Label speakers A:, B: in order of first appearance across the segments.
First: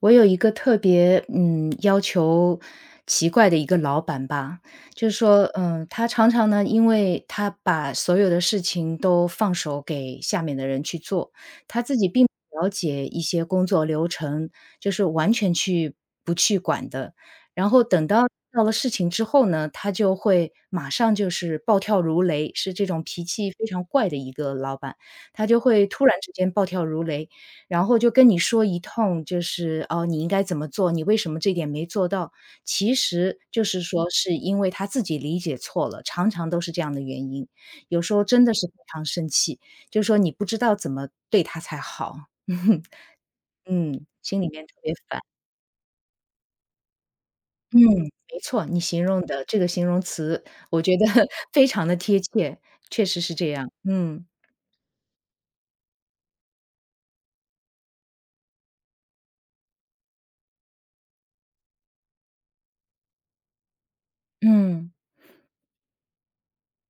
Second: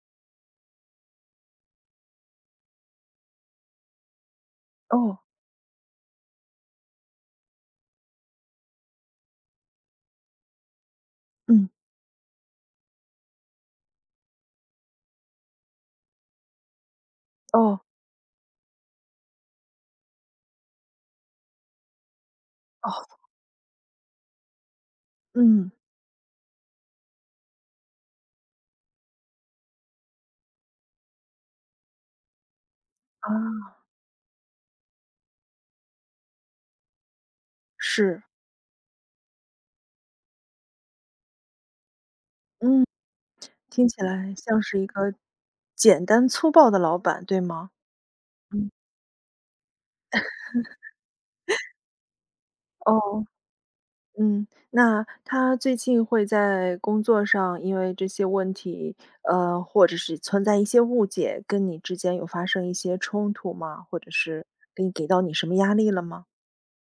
A: 我有一个特别嗯要求奇怪的一个老板吧，就是
B: 哦。
A: 说，他常常呢，因为他把所有的事情都放手给下面的人去做，
B: 嗯。
A: 他自己并不了解一些工作流程，就是完全不去管的。然
B: 哦。
A: 后到了事情之后呢，他就会马上就是暴跳如雷，是这种
B: 哦。
A: 脾气非常怪的一个老板，他就
B: 嗯。
A: 会突然之间暴跳如雷，然后就跟你说一通，就是哦，你应该怎么做，你为什么这点没做到？其
B: 啊。
A: 实就是说，是因为他自己理解错了，常常都是这样的原因。有时
B: 是。
A: 候真的是非常生气，就是说你不知道怎么对他才好。
B: 嗯。听起
A: 嗯，
B: 来
A: 心里
B: 像
A: 面特
B: 是一
A: 别
B: 个
A: 烦。
B: 简单粗暴的老板，对吗？
A: 嗯，没错，
B: 嗯。
A: 你形容的这个形容词，我觉得 非常的贴切，确实
B: 哦。
A: 是这样。嗯，
B: 嗯。那他最近会在工作上因为这些问题，或者是存在一些误解，跟你之间有发生一些冲突吗？或者是给
A: 嗯。
B: 你给到你什么压力了吗？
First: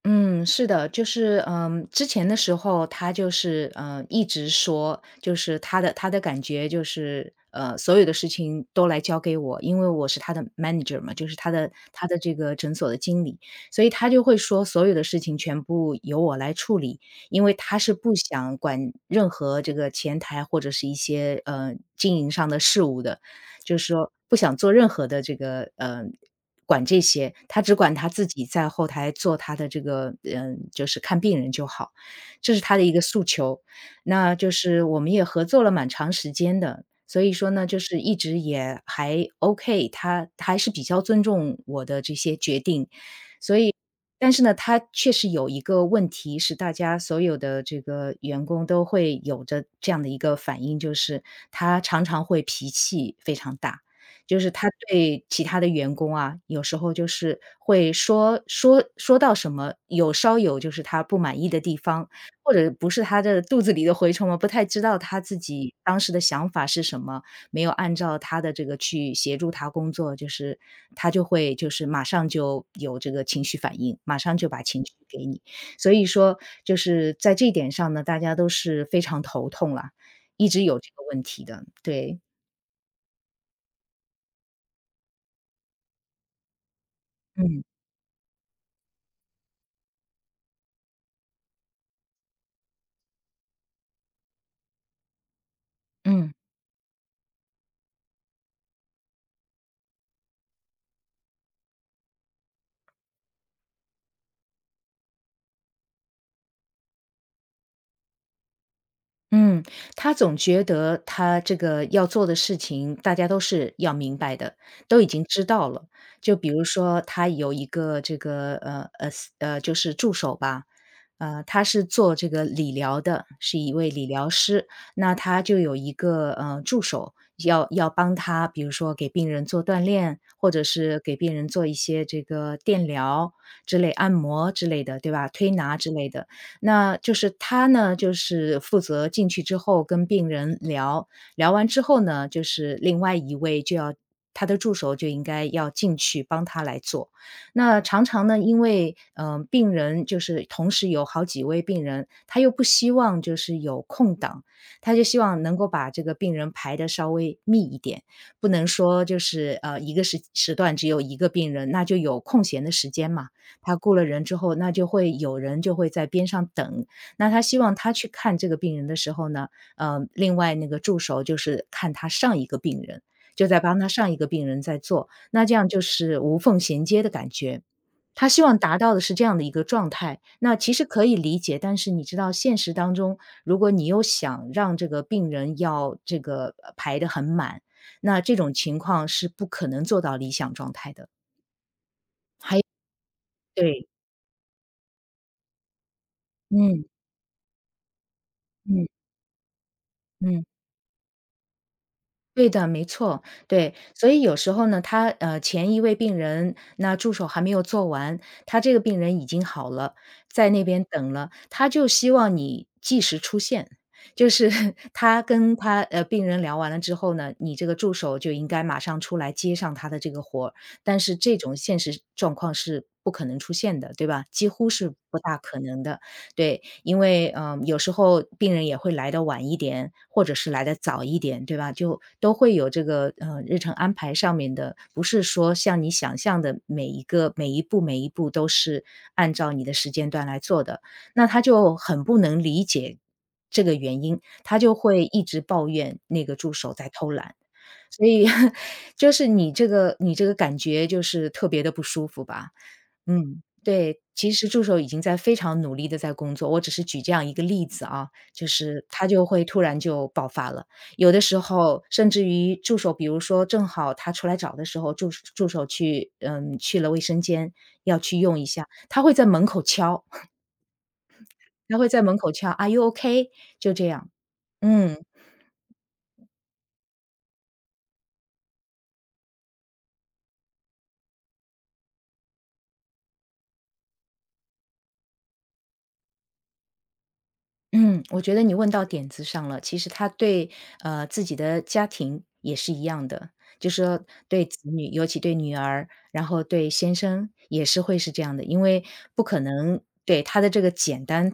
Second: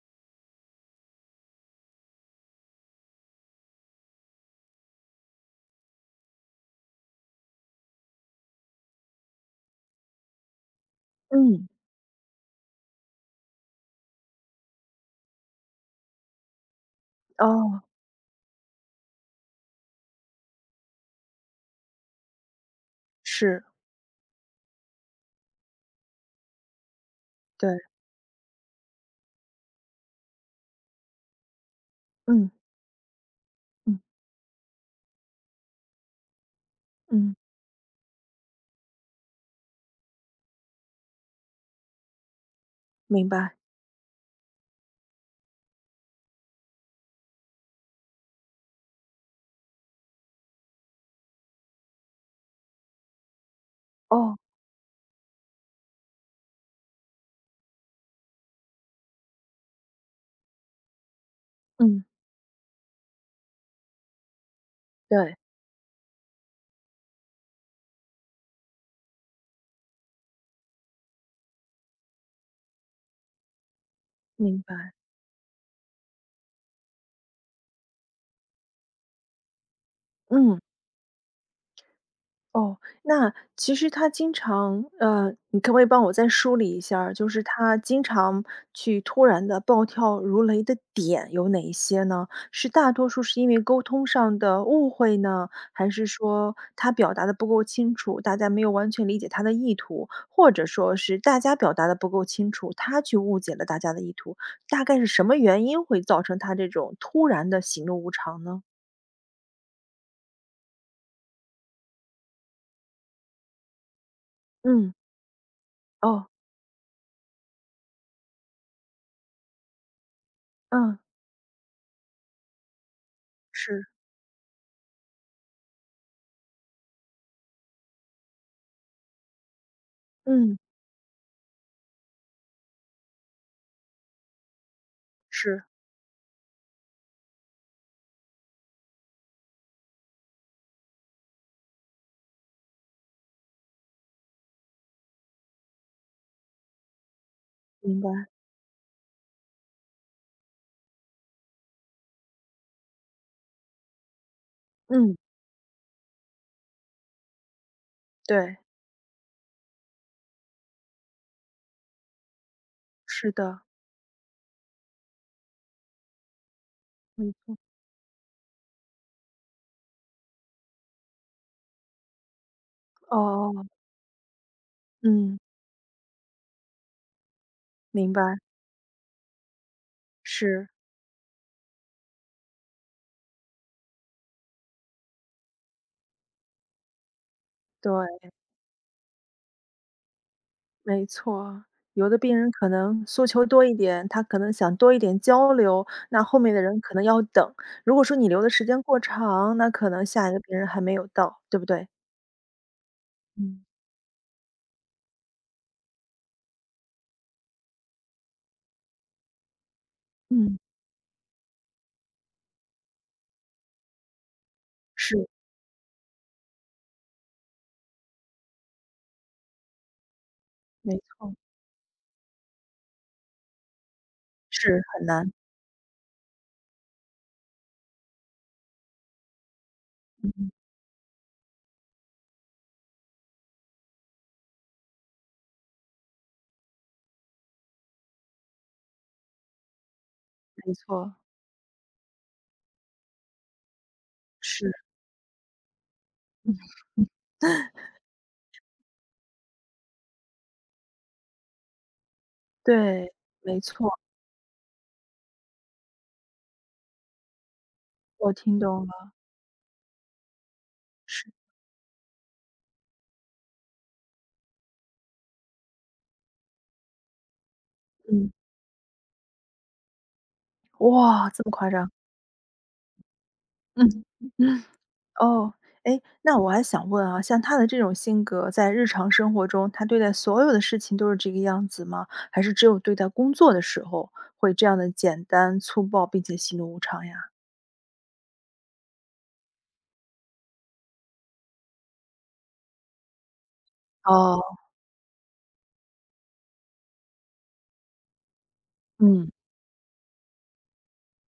A: 嗯，是的，就是之前的时候他就是一直说，就是他的感觉就是所有的事情都来交给我，因为我是他的 manager 嘛，就是他
B: 嗯。
A: 的他的这个诊所的经理，所以他就会说所有的事情全部由我来处理，因为他
B: 哦。
A: 是不想管任何这个前台或者是一些经营上的事务的，
B: 是。
A: 就是说不想做任何的这个，管这些，他只
B: 对。
A: 管他自己在后台做他的这个就是看病人就好，
B: 嗯。
A: 这是他的一个诉求。
B: 嗯。
A: 那就是我们也合作了蛮长时间的，所以
B: 嗯。
A: 说呢，就是一直也还 OK，他还是比较尊重我的这些决定。
B: 明白。
A: 所以但是呢，他确实有一个问题是大家所有的这个员工都会有着这样的一个反应，就是他常常会脾气非常大。
B: 哦。
A: 就是他对其他的员工啊，有时候就是会说到什么，稍有就是他不满意的地
B: 嗯。
A: 方，或者不是他的肚子里的蛔虫嘛，不太知道他
B: 对。
A: 自己当时的想法是什么，没有按照他的这个去协助他工作，就是他就会就是马上就有这个情绪反应，马上就
B: 明
A: 把情
B: 白。
A: 绪给你。所以说就是在这一点上呢，大家都是非常头痛啦，一
B: 嗯。
A: 直有这个问题的，对，
B: 哦。那其实他经常你可不可以帮我再梳理一下儿就是
A: 嗯，
B: 他经常去突然的暴跳如雷的点有哪一些呢？是大多数是因为沟通上的误会呢？还是
A: 嗯。
B: 说他表达的不够清楚，大家没有完全理解他的意图？或者说是大家表达的不够清楚，他去误解了大家的意图？大概是什么原因会造成他这种突然的喜怒无常呢？
A: 嗯，他总觉得他这个要做的事情，大家都是要明白的，
B: 嗯。
A: 都已经知道了。
B: 哦。
A: 就比如说，他有一个这个就是助手吧，
B: 嗯。
A: 他是做这个理疗的，是一
B: 是。
A: 位理疗师。那他就有一个助手，要帮他，比如说给病人做锻炼，或
B: 嗯。
A: 者是给病人做一些这个电疗之类、按摩之类的，对吧？推
B: 是。
A: 拿之类的。那就是他呢，就是负责进去之后跟病人聊，聊完之后呢，就是另外一位他的助手就应该要进去帮他来做。那
B: 明
A: 常常
B: 白。
A: 呢，因为，病人就是同时有好几位病人，他又不希望就是有空档，他就
B: 嗯。
A: 希望能够把这个病人排的稍微密一点，不
B: 对。
A: 能说就是，一个时段只有一个病人，那就有空闲的时间嘛。
B: 是的。
A: 他雇了人之后，那就会有人就会在边上等。那他
B: 嗯。
A: 希望他去看这个病人的时候呢，另外那个助手就是看他上一个病人，就在
B: 哦。
A: 帮他上一个病人在做，
B: 嗯。
A: 那这样就是无缝衔接的感觉。
B: 明白。
A: 他希望达到的是这样的一个状态，那
B: 是。
A: 其实可以理解，但是你知道现实当中，如果你又想让这个病人要这个排得很满，那
B: 对。
A: 这种情况是不可能做到理想状态
B: 没
A: 的。
B: 错。有的病人
A: 还
B: 可能诉求多一
A: 对，
B: 点，他可能想多一点交流，那后面的人
A: 嗯
B: 可能要等。如果说你留的时间
A: 嗯。
B: 过长，那可能下一个
A: 嗯，
B: 病人还没有到，对不对？
A: 对的，没错，
B: 嗯。
A: 对。所以有时候呢，他前一位病人，那助手还没有做完，他这个病人已经好了，在
B: 嗯。
A: 那边等了，他就希望你即时出现。就是 他
B: 是。
A: 跟他病人聊完了之后呢，你这个助手就应该马上出来接上他的这个活儿，
B: 没
A: 但是
B: 错。
A: 这种现实状况是不可能出现的，对吧？几乎
B: 是
A: 是
B: 很
A: 不
B: 难。
A: 大可能的。对，因为，有时候病人也会来的晚一点，或者是
B: 嗯。
A: 来的早一点，对吧？就都会有这个，日程安排上面的，不是说像你想象的每一步每一步都是按照你的时间段来做
B: 没
A: 的。
B: 错。
A: 那他就很不能理解这个原因，他
B: 是。
A: 就会一直抱怨那个助
B: 嗯。
A: 手在偷懒。所以 就是你这个感觉就是特别的不舒服吧？
B: 对。
A: 嗯。
B: 没错。
A: 对，其实助手已经在非常努力的在工作，我只是举这样一个例子啊，
B: 我
A: 就
B: 听
A: 是
B: 懂
A: 他
B: 了。
A: 就会突然就爆发了。有的
B: 是。
A: 时候甚至于助手，比如说正好他出来找的时候，助手去去了卫生间，要去
B: 嗯。
A: 用一下，他会在门口敲，
B: 哇，这么夸
A: 他会
B: 张。
A: 在门口敲，“Are you OK?” 就这
B: 嗯。
A: 样。嗯，
B: 哦。哎，那我还想问啊，像他的这种性格，在日常生活中，他对待所有的事情都是这个样子吗？还是只有对待工作的时候会这样的简单粗暴，并且喜怒无常呀？
A: 嗯，我觉得你问到点子上了，其实他对，自己的家庭也是一样的，就是说
B: 哦。
A: 对子女，尤其对女儿，然后对先生也是会是这样的，因为不
B: 嗯。
A: 可能对，他的这个简单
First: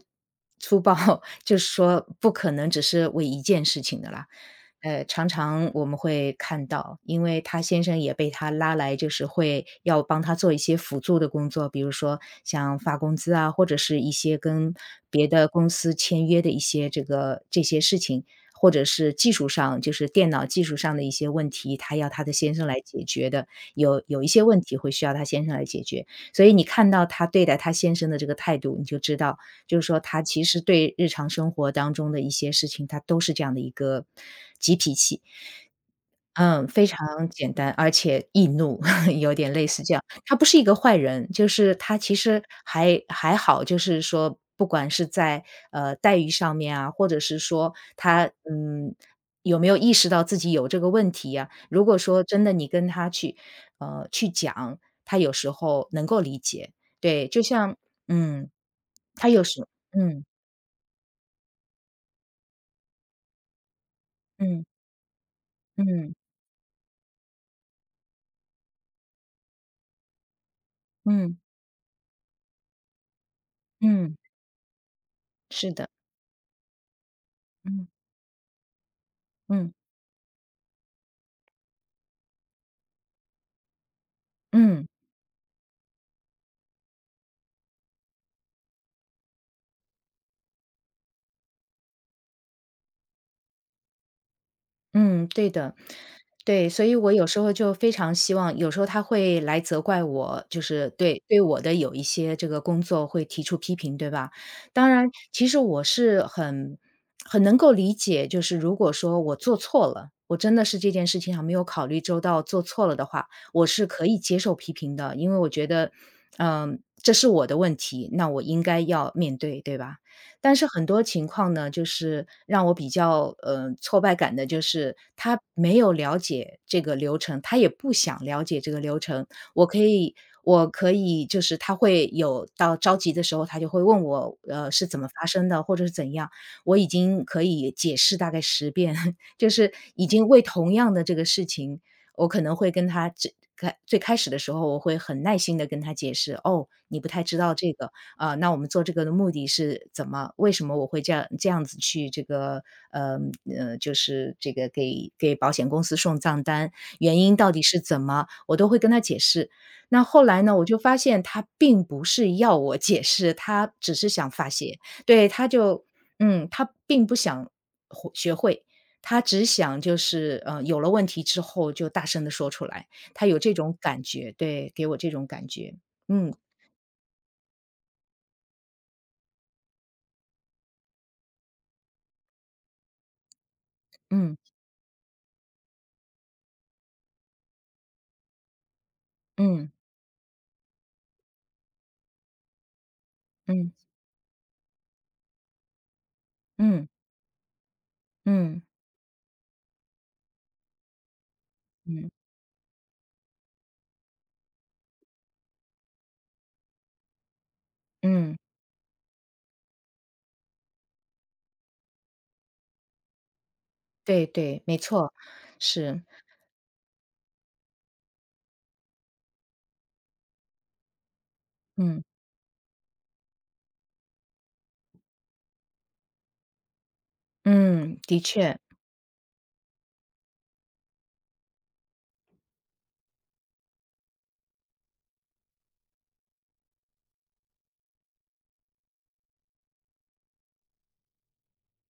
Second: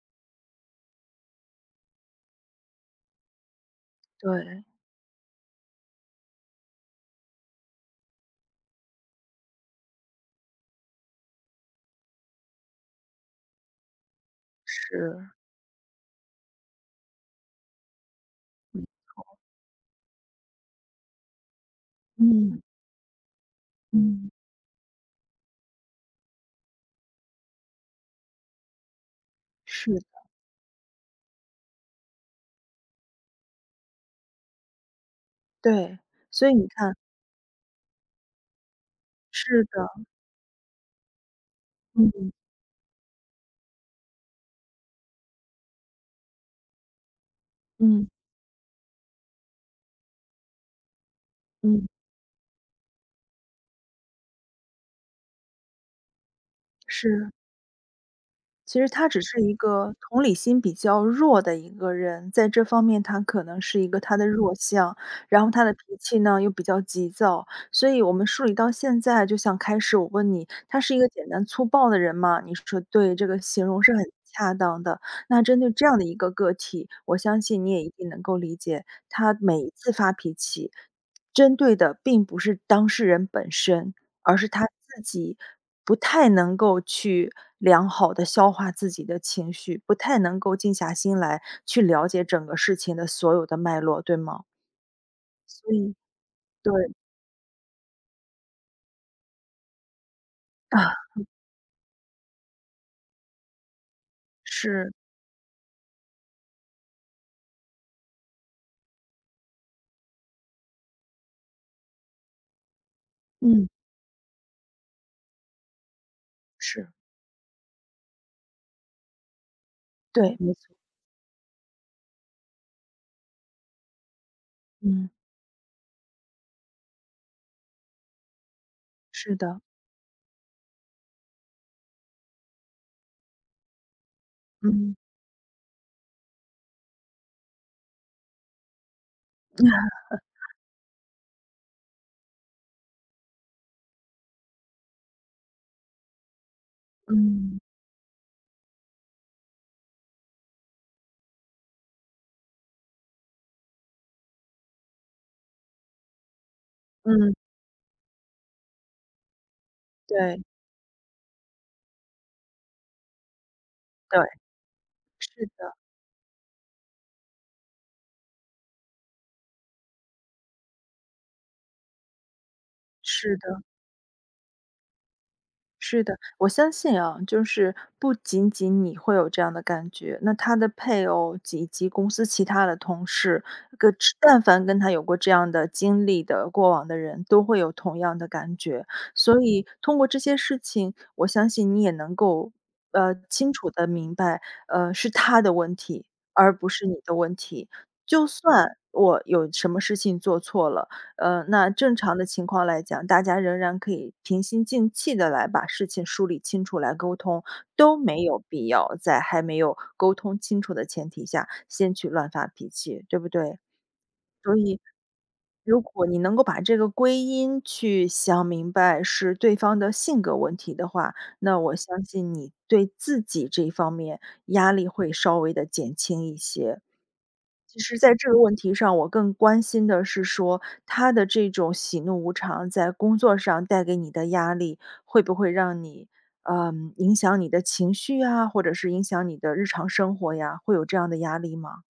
A: 粗暴，就是说不可能只是为一件事情的啦。
B: 对。
A: 常常我们会看到，因为他先生也被他拉来，就是会要帮他做一些辅助的工作，比如说像发工资啊，或者是一些跟别
B: 是。
A: 的公司签约的一些这些事情，或
B: 嗯。
A: 者是技术上，就是电脑技术上的一些问题，他要他的先
B: 嗯
A: 生来解决的。有一
B: 嗯。
A: 些问题会需要她先生来解决。所以你看到她对待她先生的这个态度，你就知道，就是
B: 是
A: 说
B: 的。
A: 她其实对日常生活当中的一些事情，她都是这样的一个急脾气。
B: 对。所以你
A: 嗯，非
B: 看，
A: 常简单，而且易怒，有点
B: 是
A: 类似这
B: 的。
A: 样。他不是一个坏人，就是他
B: 嗯
A: 其
B: 嗯
A: 实还好，就是说不管是在，待遇上面啊，或者是说
B: 嗯
A: 他，嗯，有没有意识到自己有这个问题呀，如
B: 嗯。
A: 果说真的你跟他去讲，他有时候能够理解。对，
B: 是。
A: 就像嗯，
B: 其实他只
A: 他
B: 是
A: 有
B: 一
A: 时
B: 个同
A: 嗯，
B: 理心比较弱的一个人，在这方面他可能是一个他的弱
A: 嗯，
B: 项，然后他的脾
A: 嗯，
B: 气呢又比较急躁，所以我们梳理到现在，就像开始我问你，他是一个简
A: 嗯，嗯
B: 单粗暴的人吗？你说对，这个形容是很
A: 嗯，
B: 恰当的。那针对
A: 是
B: 这
A: 的，
B: 样的一个个体，我相信你也
A: 嗯，
B: 一定能够理解，他每一
A: 嗯，
B: 次发脾气，针对的并不是当事人本身，而是他
A: 嗯。
B: 自己不太能够去良好的消化自己的情绪，不太能够静下心来去了解整个事情的所有的脉络，对吗？
A: 嗯，对
B: 所
A: 的，
B: 以
A: 对，
B: 对。
A: 所以我有时候就非常希望有时候他会来责怪我，就是
B: 啊。
A: 对我的有一些这个工作会提出批评，对吧？当
B: 是。
A: 然，其实我是很能够理解，就是如果说我做错了，我真的是这件事情上没有考虑周到，做错了的话，我
B: 嗯。
A: 是可以接受批评的，因为我觉得，
B: 是。
A: 这是我的问题，那我应该要面对，对吧？
B: 对。没
A: 但是
B: 错。
A: 很多情况呢，就是让我比较，挫败感的就是
B: 嗯。
A: 他没有了解这个流程，他也不想了解这个流程。
B: 是的。
A: 我可以我可以就是他会有到着急的时候，他就会问我，是
B: 嗯。
A: 怎么发生的，或者是怎样，我已经可以解释大概10遍，就是 已经为同样的这个事情，我可能会跟他最开始的时候，我会很耐心的跟他解释，“哦，你不太知道
B: 嗯。
A: 这个，啊，那我们做这个的目的是怎么？为什么我会这样子去这个呃就是这个给保险公司送账单，原
B: 嗯。
A: 因到底是怎么，我都会跟他解释。那后
B: 对。
A: 来呢，我就发现他并不是要我解释，他只是
B: 对。
A: 想发泄，对，
B: 是
A: 他
B: 的。
A: 就嗯，他并不想会学会。他只想就是，有了问题之后就大声的说出来，他
B: 是
A: 有这
B: 的。
A: 种感觉，对，给我这种感觉，
B: 是的，
A: 嗯
B: 我相信啊，就是不仅仅你会有这样的感觉，那他的配偶以及公司其他的同事，个只
A: 嗯
B: 但凡跟他有过这样的经历的过往的人，都会有同样的感觉。所以
A: 嗯
B: 通过这些事情，我相信你也能够，清楚
A: 嗯。
B: 的明白，是他的问题，而不是
A: 嗯
B: 你的问题。就
A: 嗯
B: 算我有什么事情做错了，那正
A: 嗯
B: 常的情况来讲，大家仍然可以平心静气的来把事情梳理清楚来沟通，都没
A: 嗯，
B: 有必要在还没有沟通清楚的前提下，先去乱发脾气，对不对？
A: 对
B: 所
A: 对，
B: 以，
A: 没错，
B: 如
A: 是，
B: 果你能够把这个归因去想明白是对方的性格问题的话，那我相
A: 嗯
B: 信你对自己这一方面压力会稍微的减轻一些。其实
A: 嗯，
B: 在
A: 的
B: 这个问
A: 确。
B: 题上，我更关心的是说，他的这种喜怒无常在工作上带给你的压力，会不会让你，嗯，影响你的情绪啊，或者是影响你的日常生活呀，会有这样的压力吗？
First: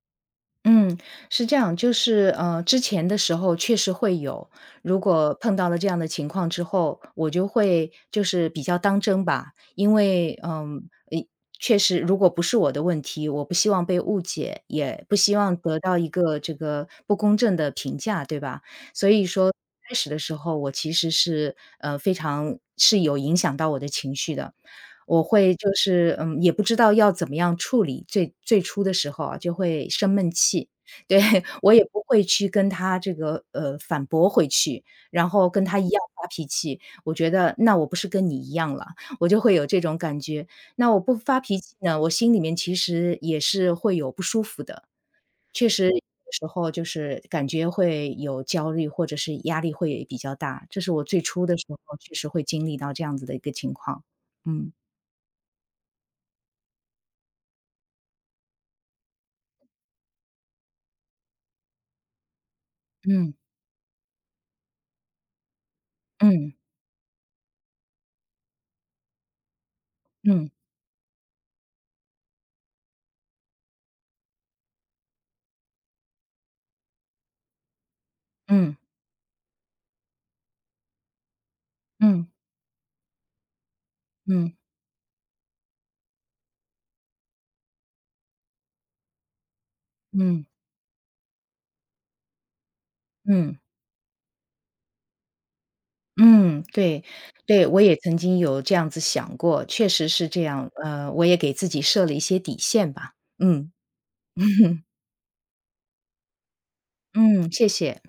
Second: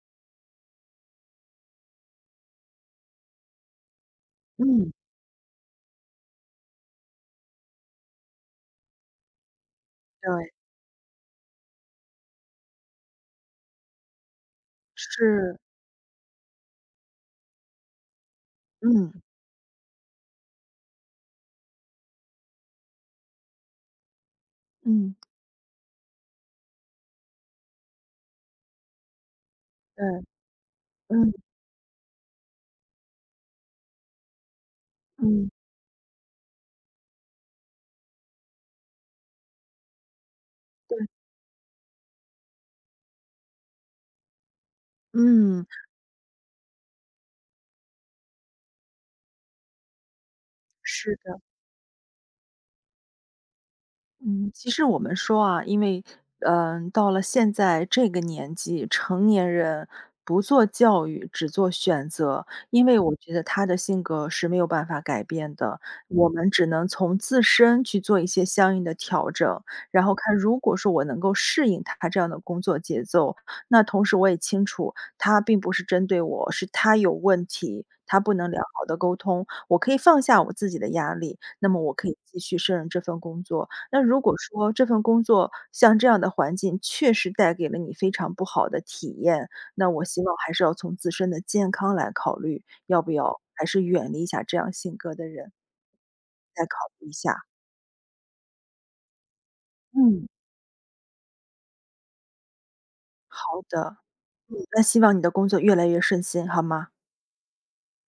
A: 嗯，是这样，就是之前的时候确实会有，
B: 嗯。
A: 如果碰到了这样的情况之后，我就会就是比较当真吧，因为
B: 对。
A: 诶确实如果不是我的问题，我不希望被误解，也不希望
B: 是。
A: 得到一个这个不公正的评价，对吧？所
B: 嗯。
A: 以说开始的时候，我其实是非常是有影响到我的情绪的，
B: 嗯。
A: 我会就是，也不知道要怎么样处理，最初的时候啊，就会生
B: 对。
A: 闷气。对
B: 嗯。
A: 我也不会去跟他这个，反驳回去，然后
B: 嗯。
A: 跟他一样发脾气。我觉得那我不是跟你一样了，我就会有这种感觉。那
B: 对。
A: 我不发脾气呢，我心里面其实也是会有不舒服的，
B: 嗯。
A: 确实有时候就是感觉会有焦虑，或者是压力会比较大，这是我
B: 是
A: 最
B: 的。
A: 初的时候确实会经历到这样子的一个情况，
B: 嗯，其
A: 嗯。
B: 实我们说啊，因为到了现在这个年纪，成年人不做教育，只做选择，因为我觉
A: 嗯。
B: 得他的性格是没有办法改变的，我们
A: 嗯，
B: 只能从自身去做一些相应的调整，然后看
A: 嗯，
B: 如果说我能够适应他这样的工作节奏，那同时我也清楚他并不是针对我，是他有问题。他不能良
A: 嗯，
B: 好的沟通，我可以放下我自己的压力，那么我可以
A: 嗯，
B: 继续胜任这份工作，那如果
A: 嗯，
B: 说这份工作像这样的环境确实带给了你非常不好的体验，那我希望
A: 嗯，
B: 还是要从自身的健康来考虑，要不要
A: 嗯，
B: 还是远离一下这样性格的人，再
A: 嗯，
B: 考
A: 对，
B: 虑一下。
A: 对，我也曾经有这样子想过，确实
B: 嗯。
A: 是这样，我也给自己设了一些底线吧。
B: 好
A: 嗯，
B: 的。嗯，那希望你的工作越来越顺心，好吗？
A: 嗯，谢谢。